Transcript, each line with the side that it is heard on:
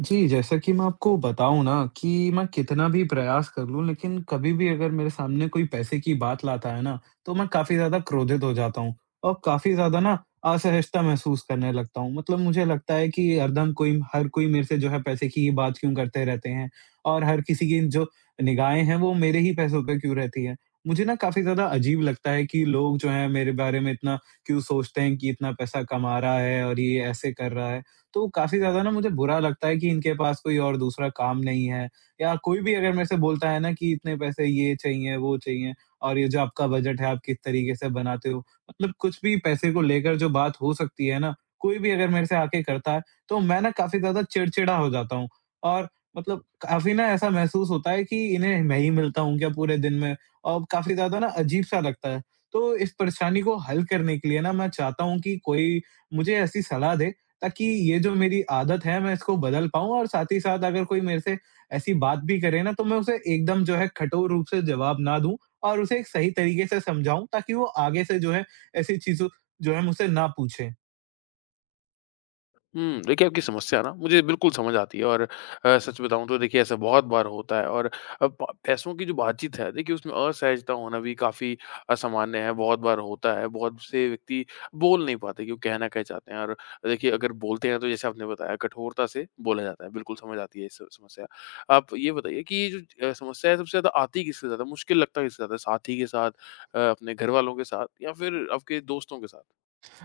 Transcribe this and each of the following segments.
right: जी, जैसा कि मैं आपको बताऊँ ना कि मैं कितना भी प्रयास कर लूँ, लेकिन कभी भी अगर मेरे सामने कोई पैसे की बात लाता है ना, तो मैं काफ़ी ज़्यादा क्रोधित हो जाता हूँ और काफ़ी ज़्यादा ना असहजता महसूस करने लगता हूँ। मतलब मुझे लगता है कि हरदम कोई हर कोई मेरे से जो है पैसे की ही बात क्यों करते रहते हैं, और हर किसी की जो निगाहें हैं वो मेरे ही पैसों पे क्यों रहती हैं। मुझे ना काफ़ी ज़्यादा अजीब लगता है कि लोग जो हैं मेरे बारे में इतना क्यों सोचते हैं कि इतना पैसा कमा रहा है और ये ऐसे कर रहा है। तो काफ़ी ज़्यादा ना मुझे बुरा लगता है कि इनके पास कोई और दूसरा काम नहीं है, या कोई भी अगर मेरे से बोलता है ना कि इतने पैसे ये चाहिए, वो चाहिए और ये जो आपका बजट है आप किस तरीके से बनाते हो। मतलब कुछ भी पैसे को लेकर जो बात हो सकती है ना, कोई भी अगर मेरे से आके करता है, तो मैं ना काफ़ी ज़्यादा चिड़चिड़ा हो जाता हूँ और मतलब काफ़ी ना ऐसा महसूस होता है कि इन्हें मैं ही मिलता हूँ क्या पूरे दिन में, और काफ़ी ज़्यादा ना अजीब-सा लगता है। तो इस परेशानी को हल करने के लिए ना मैं चाहता हूँ कि कोई मुझे ऐसी सलाह दे ताकि ये जो मेरी आदत है मैं इसको बदल पाऊँ, और साथ ही साथ अगर कोई मेरे से ऐसी बात भी करे ना, तो मैं उसे एकदम जो है कठोर रूप से जवाब ना दूँ और उसे एक सही तरीके से समझाऊँ ताकि वो आगे से जो है ऐसी चीज़ों जो है मुझसे ना पूछे।
left: देखिए, आपकी समस्या ना मुझे बिल्कुल समझ आती है। और सच बताऊँ तो देखिए, ऐसा बहुत बार होता है। और प पैसों की जो बातचीत है, देखिए उसमें असहजता होना भी काफ़ी असामान्य है, बहुत बार होता है। बहुत से व्यक्ति बोल नहीं पाते कि वो कहना क्या चाहते हैं। और देखिए, अगर बोलते हैं तो जैसे आपने बताया, कठोरता से बोला जाता है। बिल्कुल समझ आती है ये स समस्या। आप ये बताइए कि ये जो समस्या है, सबसे ज़्यादा आती किससे, ज़्यादा मुश्किल लगता किससे ज़्यादा है? साथी के साथ, अपने घरवालों के साथ, या फिर आपके दोस्तों के साथ?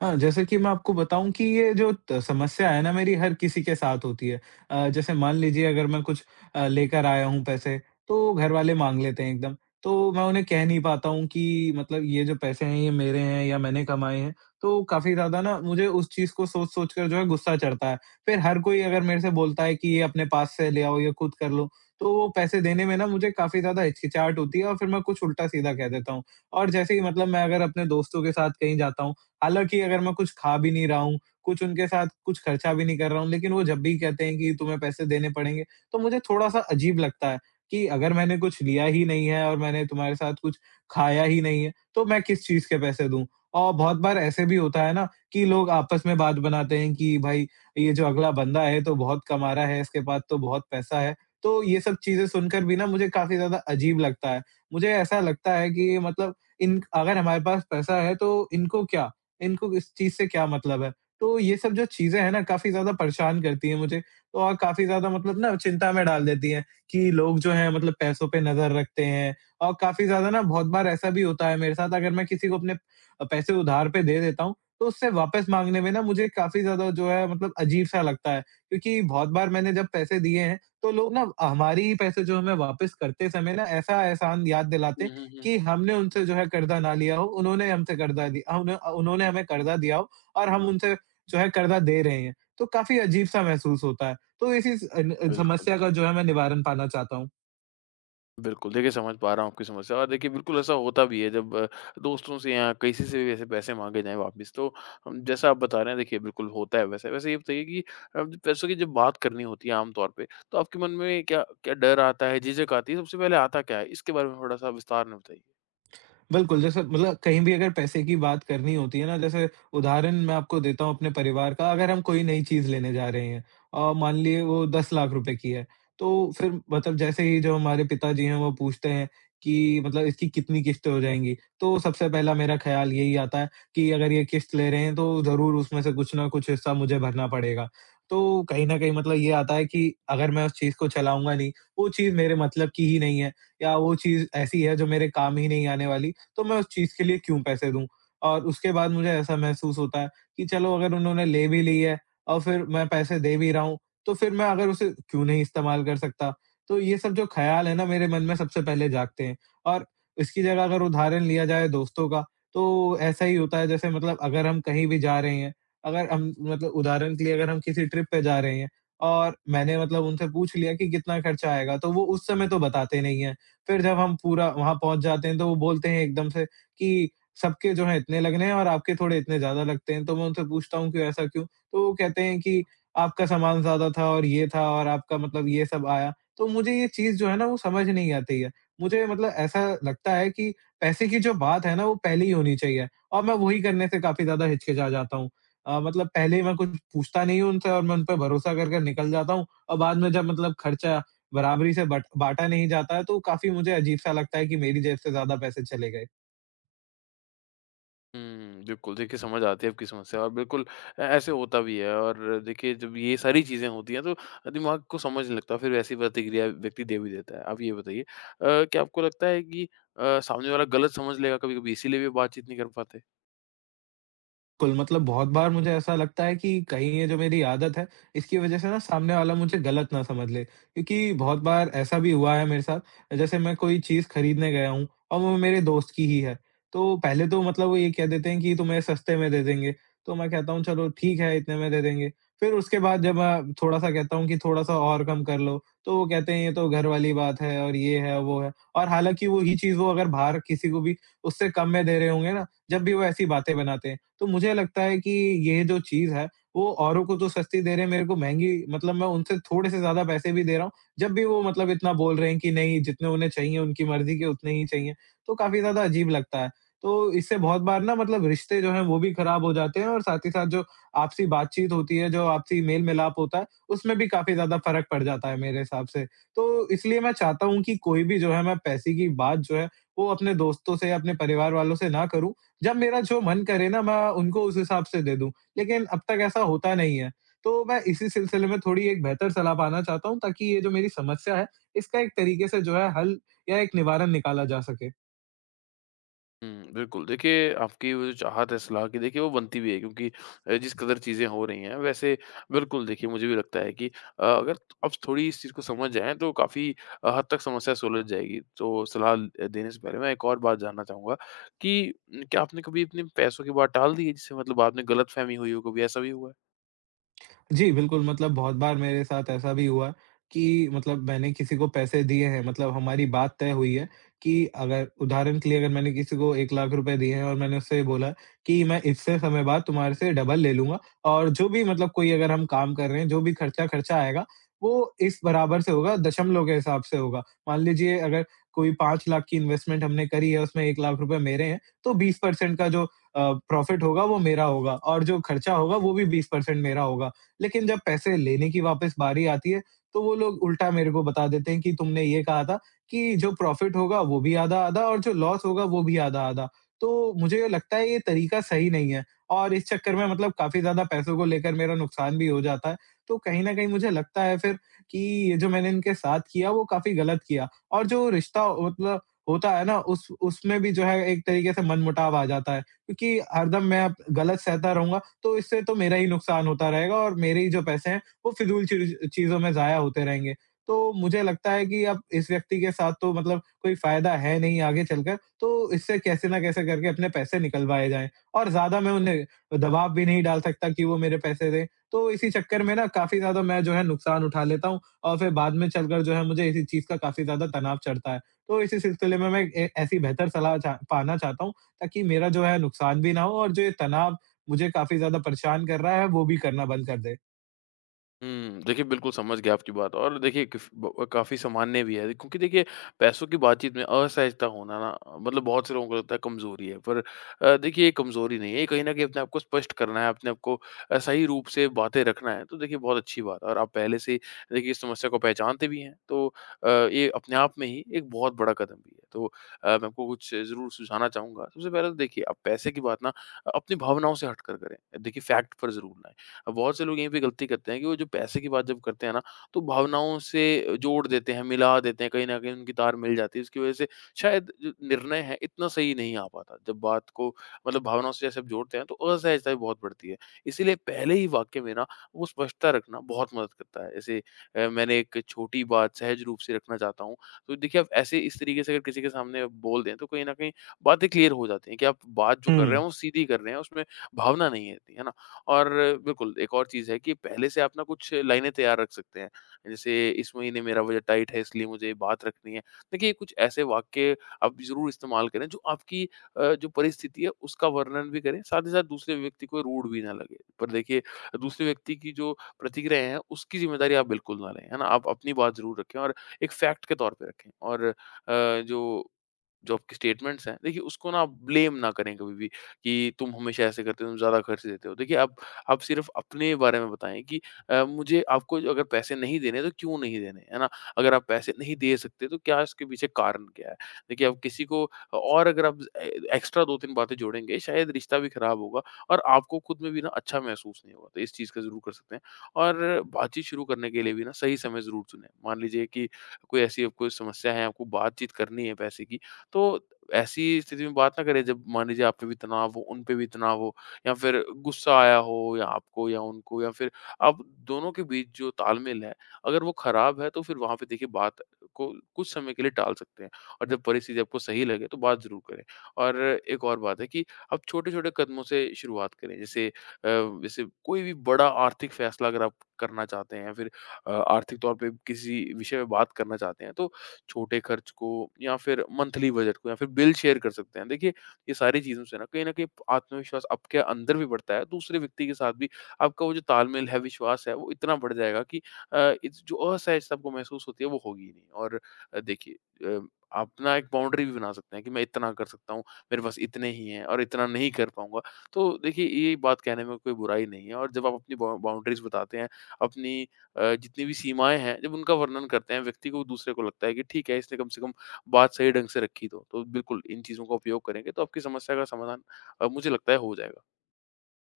right: हाँ, जैसे कि मैं आपको बताऊँ कि ये जो त समस्या है ना मेरी हर किसी के साथ होती है। जैसे मान लीजिए अगर मैं कुछ लेकर आया हूँ पैसे, तो घर वाले माँग लेते हैं एकदम। तो मैं उन्हें कह नहीं पाता हूँ कि मतलब ये जो पैसे हैं ये मेरे हैं या मैंने कमाए हैं। तो काफ़ी ज़्यादा ना मुझे उस चीज़ को सोच-सोच कर जो है गुस्सा चढ़ता है। फिर हर कोई अगर मेरे से बोलता है कि ये अपने पास से ले आओ या खुद कर लो, तो वो पैसे देने में ना मुझे काफ़ी ज़्यादा हिचकिचाहट होती है और फिर मैं कुछ उल्टा-सीधा कह देता हूँ। और जैसे ही मतलब मैं अगर अपने दोस्तों के साथ कहीं जाता हूँ, हालाँकि अगर मैं कुछ खा भी नहीं रहा हूँ, कुछ उनके साथ कुछ खर्चा भी नहीं कर रहा हूँ, लेकिन वो जब भी कहते हैं कि तुम्हें पैसे देने पड़ेंगे, तो मुझे थोड़ा-सा अजीब लगता है कि अगर मैंने कुछ लिया ही नहीं है और मैंने तुम्हारे साथ कुछ खाया ही नहीं है, तो मैं किस चीज़ के पैसे दूँ? और बहुत बार ऐसे भी होता है ना कि लोग आपस में बात बनाते हैं कि भाई ये जो अगला बंदा है तो बहुत कमा रहा है, इसके पास तो बहुत पैसा है। तो ये सब चीज़ें सुनकर भी ना मुझे काफ़ी ज़्यादा अजीब लगता है। मुझे ऐसा लगता है कि मतलब इन अगर हमारे पास पैसा है तो इनको क्या? इनको इस चीज़ से क्या मतलब है? तो ये सब जो चीज़ें हैं ना काफ़ी ज़्यादा परेशान करती हैं मुझे तो, और काफ़ी ज़्यादा मतलब ना चिंता में डाल देती हैं कि लोग जो हैं मतलब पैसों पे नज़र रखते हैं। और काफ़ी ज़्यादा ना बहुत बार ऐसा भी होता है मेरे साथ, अगर मैं किसी को अपने पैसे उधार पे दे देता हूँ, तो उससे वापस माँगने में ना मुझे काफ़ी ज़्यादा जो है मतलब अजीब-सा लगता है। क्योंकि बहुत बार मैंने जब पैसे दिए हैं, तो लोग ना हमारे ही पैसे जो हमें वापस करते समय ना ऐसा एहसान याद
left: हुँ,
right: दिलाते
left: हुँ, हुँ,
right: कि
left: हुँ।
right: हमने उनसे जो है कर्ज़ा ना लिया हो, उन्होंने हमसे कर्ज़ा दिया उन्होंने हमें कर्ज़ा दिया हो और हम उनसे जो है कर्ज़ा दे रहे हैं। तो काफ़ी अजीब-सा महसूस होता है। तो इसी
left: बिल्कुल।
right: समस्या का जो है मैं निवारण पाना चाहता हूँ।
left: बिल्कुल, देखिए, समझ पा रहा हूँ आपकी समस्या। और देखिए, बिल्कुल ऐसा होता भी है जब दोस्तों से या किसी से भी ऐसे पैसे माँगे जाएँ वापस। तो जैसा आप बता रहे हैं, देखिए बिल्कुल होता है वैसे। वैसे ये बताइए कि जब पैसों की जब बात करनी होती है आम तौर पे, तो आपके मन में क्या क्या डर आता है, झिझक आती है? सबसे पहले आता क्या है? इसके बारे में थोड़ा-सा विस्तार में बताइए।
right: बिल्कुल, जैसे मतलब कहीं भी अगर पैसे की बात करनी होती है ना, जैसे उदाहरण मैं आपको देता हूँ अपने परिवार का, अगर हम कोई नई चीज़ लेने जा रहे हैं, मान लिए वो 10 लाख रुपए की है, तो फिर मतलब जैसे ही जो हमारे पिताजी हैं वो पूछते हैं कि मतलब इसकी कितनी किश्तें हो जाएँगी? तो सबसे पहला मेरा ख़्याल यही आता है कि अगर ये किश्त ले रहे हैं तो ज़रूर उसमें से कुछ न कुछ हिस्सा मुझे भरना पड़ेगा। तो कहीं न कहीं मतलब ये आता है कि अगर मैं उस चीज़ को चलाऊँगा नहीं, वो चीज़ मेरे मतलब की ही नहीं है या वो चीज़ ऐसी है जो मेरे काम ही नहीं आने वाली, तो मैं उस चीज़ के लिए क्यों पैसे दूँ? और उसके बाद मुझे ऐसा महसूस होता है कि चलो अगर उन्होंने ले भी ली है और फिर मैं पैसे दे भी रहा हूँ, तो फिर मैं अगर उसे क्यों नहीं इस्तेमाल कर सकता? तो ये सब जो ख़्याल है ना मेरे मन में सबसे पहले जागते हैं। और इसकी जगह अगर उदाहरण लिया जाए दोस्तों का, तो ऐसा ही होता है, जैसे मतलब अगर हम कहीं भी जा रहे हैं, अगर हम मतलब उदाहरण के लिए अगर हम किसी ट्रिप पे जा रहे हैं और मैंने मतलब उनसे पूछ लिया कि कितना खर्चा आएगा, तो वो उस समय तो बताते नहीं हैं। फिर जब हम पूरा वहाँ पहुँच जाते हैं, तो वो बोलते हैं एकदम से कि सबके जो है इतने लगने हैं और आपके थोड़े इतने ज़्यादा लगते हैं। तो मैं उनसे पूछता हूँ कि ऐसा क्यों? तो वो कहते हैं कि आपका सामान ज़्यादा था और ये था और आपका मतलब ये सब आया। तो मुझे ये चीज़ जो है ना वो समझ नहीं आती है। मुझे मतलब ऐसा लगता है कि पैसे की जो बात है ना वो पहले ही होनी चाहिए, और मैं वही करने से काफ़ी ज़्यादा हिचकिचा जाता हूँ। मतलब पहले ही मैं कुछ पूछता नहीं हूँ उनसे और मैं उन पे भरोसा कर निकल जाता हूँ और बाद में जब मतलब खर्चा बराबरी से बट बाँटा नहीं जाता है, तो काफ़ी मुझे अजीब-सा लगता है कि मेरी जेब से ज़्यादा पैसे चले गए।
left: हुँ, बिल्कुल। देखिए, समझ आती है आपकी समस्या। और बिल्कुल ऐ ऐसे होता भी है। और देखिए, जब ये सारी चीज़ें होती हैं, तो दिमाग को समझ नहीं लगता, फिर वैसी प्रतिक्रिया व्यक्ति दे भी देता है। आप ये बताइए, क्या आपको लगता है कि सामने वाला गलत समझ लेगा कभी-कभी, इसीलिए भी बातचीत नहीं कर पाते?
right: बिल्कुल, मतलब बहुत बार मुझे ऐसा लगता है कि कहीं ये जो मेरी आदत है, इसकी वजह से ना सामने वाला मुझे गलत ना समझ ले। क्योंकि बहुत बार ऐसा भी हुआ है मेरे साथ, जैसे मैं कोई चीज़ खरीदने गया हूँ और वो मेरे दोस्त की ही है। तो पहले तो मतलब वो ये कह देते हैं कि तुम्हें सस्ते में दे देंगे, तो मैं कहता हूँ चलो ठीक है इतने में दे देंगे। फिर उसके बाद जब मैं थोड़ा-सा कहता हूँ कि थोड़ा-सा और कम कर लो, तो वो कहते हैं ये तो घर वाली बात है और ये है, वो है। और हालाँकि वो ही चीज़ वो अगर बाहर किसी को भी उससे कम में दे रहे होंगे ना, जब भी वो ऐसी बातें बनाते हैं। तो मुझे लगता है कि ये जो चीज़ है, वो औरों को तो सस्ती दे रहे हैं, मेरे को महँगी, मतलब मैं उनसे थोड़े से ज़्यादा पैसे भी दे रहा हूँ, जब भी वो मतलब इतना बोल रहे हैं कि नहीं जितने उन्हें चाहिए, उनकी मर्ज़ी के उतने ही चाहिए, तो काफ़ी ज़्यादा अजीब लगता है। तो इससे बहुत बार ना मतलब रिश्ते जो हैं, वो भी खराब हो जाते हैं और साथ ही साथ जो आपसी बातचीत होती है, जो आपसी मेल-मिलाप होता है, उसमें भी काफ़ी ज़्यादा फ़र्क पड़ जाता है मेरे हिसाब से। तो इसलिए मैं चाहता हूँ कि कोई भी जो है, मैं पैसे की बात जो है, वो अपने दोस्तों से या अपने परिवार वालों से ना करूँ, जब मेरा जो मन करे ना मैं उनको उस हिसाब से दे दूँ, लेकिन अब तक ऐसा होता नहीं है। तो मैं इसी सिलसिले में थोड़ी एक बेहतर सलाह पाना चाहता हूँ ताकि ये जो मेरी समस्या है इसका एक तरीके से जो है हल या एक निवारण निकाला जा सके।
left: हुँ, बिल्कुल। देखिए, आपकी वो जो चाहत है सलाह की, देखिए, वो बनती भी है, क्योंकि जिस कदर चीज़ें हो रही हैं वैसे, बिल्कुल देखिए, मुझे भी लगता है कि अगर आप थोड़ी इस चीज़ को समझ जाएँ, तो काफ़ी हद तक समस्या सुलझ जाएगी। तो सलाह देने से पहले मैं एक और बात जानना चाहूँगा, कि क्या आपने कभी अपने पैसों की बात टाल दी है, जिससे मतलब बाद में गलतफ़हमी हुई हो? कभी ऐसा भी हुआ है?
right: जी, बिल्कुल, मतलब बहुत बार मेरे साथ ऐसा भी हुआ कि मतलब मैंने किसी को पैसे दिए हैं, मतलब हमारी बात तय हुई है कि अगर उदाहरण के लिए अगर मैंने किसी को ₹1,00,000 दिए हैं और मैंने उससे बोला कि मैं इतने समय बाद तुम्हारे से डबल ले लूँगा, और जो भी मतलब कोई अगर हम काम कर रहे हैं, जो भी खर्चा खर्चा आएगा, वो इस बराबर से होगा, दशमलव के हिसाब से होगा। मान लीजिए अगर कोई 5,00,000 की इन्वेस्टमेंट हमने करी है, उसमें ₹1,00,000 मेरे हैं, तो 20% का जो अ, प्रॉफ़िट होगा वो मेरा होगा और जो खर्चा होगा वो भी 20% मेरा होगा। लेकिन जब पैसे लेने की वापस बारी आती है, तो वो लोग उल्टा मेरे को बता देते हैं कि तुमने ये कहा था कि जो प्रॉफ़िट होगा वो भी आधा-आधा और जो लॉस होगा वो भी आधा-आधा। तो मुझे लगता है ये तरीका सही नहीं है, और इस चक्कर में मतलब काफ़ी ज़्यादा पैसों को लेकर मेरा नुकसान भी हो जाता है। तो कहीं न कहीं मुझे लगता है फिर कि ये जो मैंने इनके साथ किया वो काफ़ी गलत किया, और जो रिश्ता मतलब होता है ना उस उसमें भी जो है एक तरीके से मनमुटाव आ जाता है क्योंकि हरदम मैं अप गलत सहता रहूँगा, तो इससे तो मेरा ही नुकसान होता रहेगा और मेरे ही जो पैसे हैं वो फिजूल चीज़ों में ज़ाया होते रहेंगे। तो मुझे लगता है कि अब इस व्यक्ति के साथ तो मतलब कोई फ़ायदा है नहीं आगे चलकर, तो इससे कैसे न कैसे करके अपने पैसे निकलवाए जाएँ और ज़्यादा मैं उन्हें दबाव भी नहीं डाल सकता कि वो मेरे पैसे दें। तो इसी चक्कर में ना काफ़ी ज़्यादा मैं जो है नुकसान उठा लेता हूँ और फिर बाद में चलकर जो है मुझे इसी चीज़ का काफ़ी ज़्यादा तनाव चढ़ता है। तो इसी सिलसिले में मैं ए ऐसी बेहतर सलाह चा पाना चाहता हूँ ताकि मेरा जो है नुकसान भी ना हो और जो ये तनाव मुझे काफ़ी ज़्यादा परेशान कर रहा है, वो भी करना बंद कर दे।
left: देखिए, बिल्कुल समझ गया आपकी बात। और देखिए, किफ ब काफ़ी सामान्य भी है, क्योंकि देखिए, पैसों की बातचीत में असहजता होना ना, मतलब बहुत से लोगों को लगता है कमज़ोरी है, पर देखिए, ये कमज़ोरी नहीं है। ये कहीं न कहीं अपने आप को स्पष्ट करना है, अपने आप को सही रूप से बातें रखना है। तो देखिए, बहुत अच्छी बात है, और आप पहले से ही देखिए इस समस्या को पहचानते भी हैं। तो ये अपने आप में ही एक बहुत बड़ा कदम भी है। तो मैं आपको कुछ ज़रूर सुझाना चाहूँगा। सबसे पहले तो देखिए, आप पैसे की बात ना अपनी भावनाओं से हटकर करें, देखिए फैक्ट पर ज़रूर ना। बहुत से लोग यहीं पे गलती करते हैं कि वो जो पैसे की बात जब करते हैं ना, तो भावनाओं से जोड़ देते हैं, मिला देते हैं, कहीं न कहीं उनकी तार मिल जाती है। उसकी वज़ह से शायद जो निर्णय है, इतना सही नहीं आ पाता। जब बात को मतलब भावनाओं से जैसे आप जोड़ते हैं, तो असहजता भी बहुत बढ़ती है। इसीलिए पहले ही वाक्य में ना वो स्पष्टता रखना बहुत मदद करता है। जैसे मैंने एक छोटी बात सहज रूप से रखना चाहता हूँ। तो देखिए, आप ऐसे इस तरीके से अगर किसी के सामने आप बोल दें, तो कहीं न कहीं बातें क्लियर हो जाती हैं कि आप बात जो कर रहे
right: हुँ।
left: हैं वो सीधी कर रहे हैं, उसमें भावना नहीं है, है ना? और बिल्कुल, एक और चीज़ है कि पहले से आप ना कुछ लाइनें तैयार रख सकते हैं। जैसे, इस महीने मेरा बजट टाइट है, इसलिए मुझे ये बात रखनी है। देखिए, कुछ ऐसे वाक्य आप ज़रूर इस्तेमाल करें जो आपकी जो परिस्थिति है उसका वर्णन भी करें, साथ ही साथ दूसरे व्यक्ति को रूड भी ना लगे। पर देखिए, दूसरे व्यक्ति की जो प्रतिक्रिया है, उसकी ज़िम्मेदारी आप बिल्कुल ना लें, है ना? आप अपनी बात ज़रूर रखें, और एक फैक्ट के तौर पे रखें। और जो जो आपकी स्टेटमेंट्स हैं, देखिए, उसको ना आप ब्लेम ना करें कभी भी कि तुम हमेशा ऐसे करते हो, तुम ज़्यादा खर्च देते हो। देखिए, आप सिर्फ़ अपने बारे में बताएँ कि मुझे आपको जो अगर पैसे नहीं देने तो क्यों नहीं देने, है ना? अगर आप पैसे नहीं दे सकते, तो क्या इसके पीछे कारण क्या है? देखिए, आप किसी को, और अगर आप ए एक्स्ट्रा 2-3 बातें जोड़ेंगे, शायद रिश्ता भी ख़राब होगा और आपको खुद में भी ना अच्छा महसूस नहीं होगा। तो इस चीज़ का ज़रूर कर सकते हैं। और बातचीत शुरू करने के लिए भी ना, सही समय ज़रूर चुनें। मान लीजिए कि कोई ऐसी आपको समस्या है, आपको बातचीत करनी है पैसे की, तो ऐसी स्थिति में बात ना करें जब मान लीजिए आप पे भी तनाव हो, उन पे भी तनाव हो, या फिर गुस्सा आया हो या आपको या उनको, या फिर आप दोनों के बीच जो तालमेल है, अगर वो खराब है, तो फिर वहाँ पे देखिए, बात को कुछ समय के लिए टाल सकते हैं। और जब परिस्थिति आपको सही लगे, तो बात ज़रूर करें। और एक और बात है कि आप छोटे-छोटे कदमों से शुरुआत करें। जैसे जैसे कोई भी बड़ा आर्थिक फैसला अगर आप करना चाहते हैं, या फिर आर्थिक तौर पे किसी विषय में बात करना चाहते हैं, तो छोटे खर्च को, या फिर मंथली बजट को, या फिर बिल शेयर कर सकते हैं। देखिए, ये सारी चीज़ों से ना कहीं न कहीं आत्मविश्वास आपके अंदर भी बढ़ता है, दूसरे व्यक्ति के साथ भी आपका वो जो तालमेल है, विश्वास है, वो इतना बढ़ जाएगा कि इस जो असहजता आपको महसूस होती है, वो होगी ही नहीं। और देखिए, अ, आप ना एक बाउंड्री भी बना सकते हैं कि मैं इतना कर सकता हूँ, मेरे पास इतने ही हैं और इतना नहीं कर पाऊँगा। तो देखिए, ये बात कहने में कोई बुराई नहीं है। और जब आप अपनी बाउंड्रीज़ बताते हैं, अपनी जितनी भी सीमाएँ हैं, जब उनका वर्णन करते हैं, व्यक्ति को, दूसरे को लगता है कि ठीक है, इसने कम से कम बात सही ढंग से रखी तो। तो बिल्कुल, इन चीज़ों का उपयोग करेंगे तो आपकी समस्या का समाधान मुझे लगता है हो जाएगा।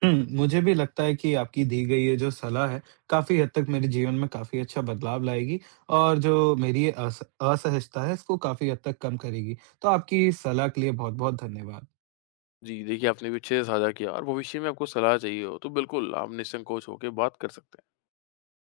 right: हुँ, मुझे भी लगता है कि आपकी दी गई ये जो सलाह है, काफ़ी हद तक मेरे जीवन में काफ़ी अच्छा बदलाव लाएगी और जो मेरी ये अस असहजता है, इसको काफ़ी हद तक कम करेगी। तो आपकी इस सलाह के लिए बहुत-बहुत धन्यवाद।
left: जी, देखिए, आपने भी अच्छे से साझा किया, और भविष्य में आपको सलाह चाहिए हो, तो बिल्कुल आप निसंकोच होके बात कर सकते हैं।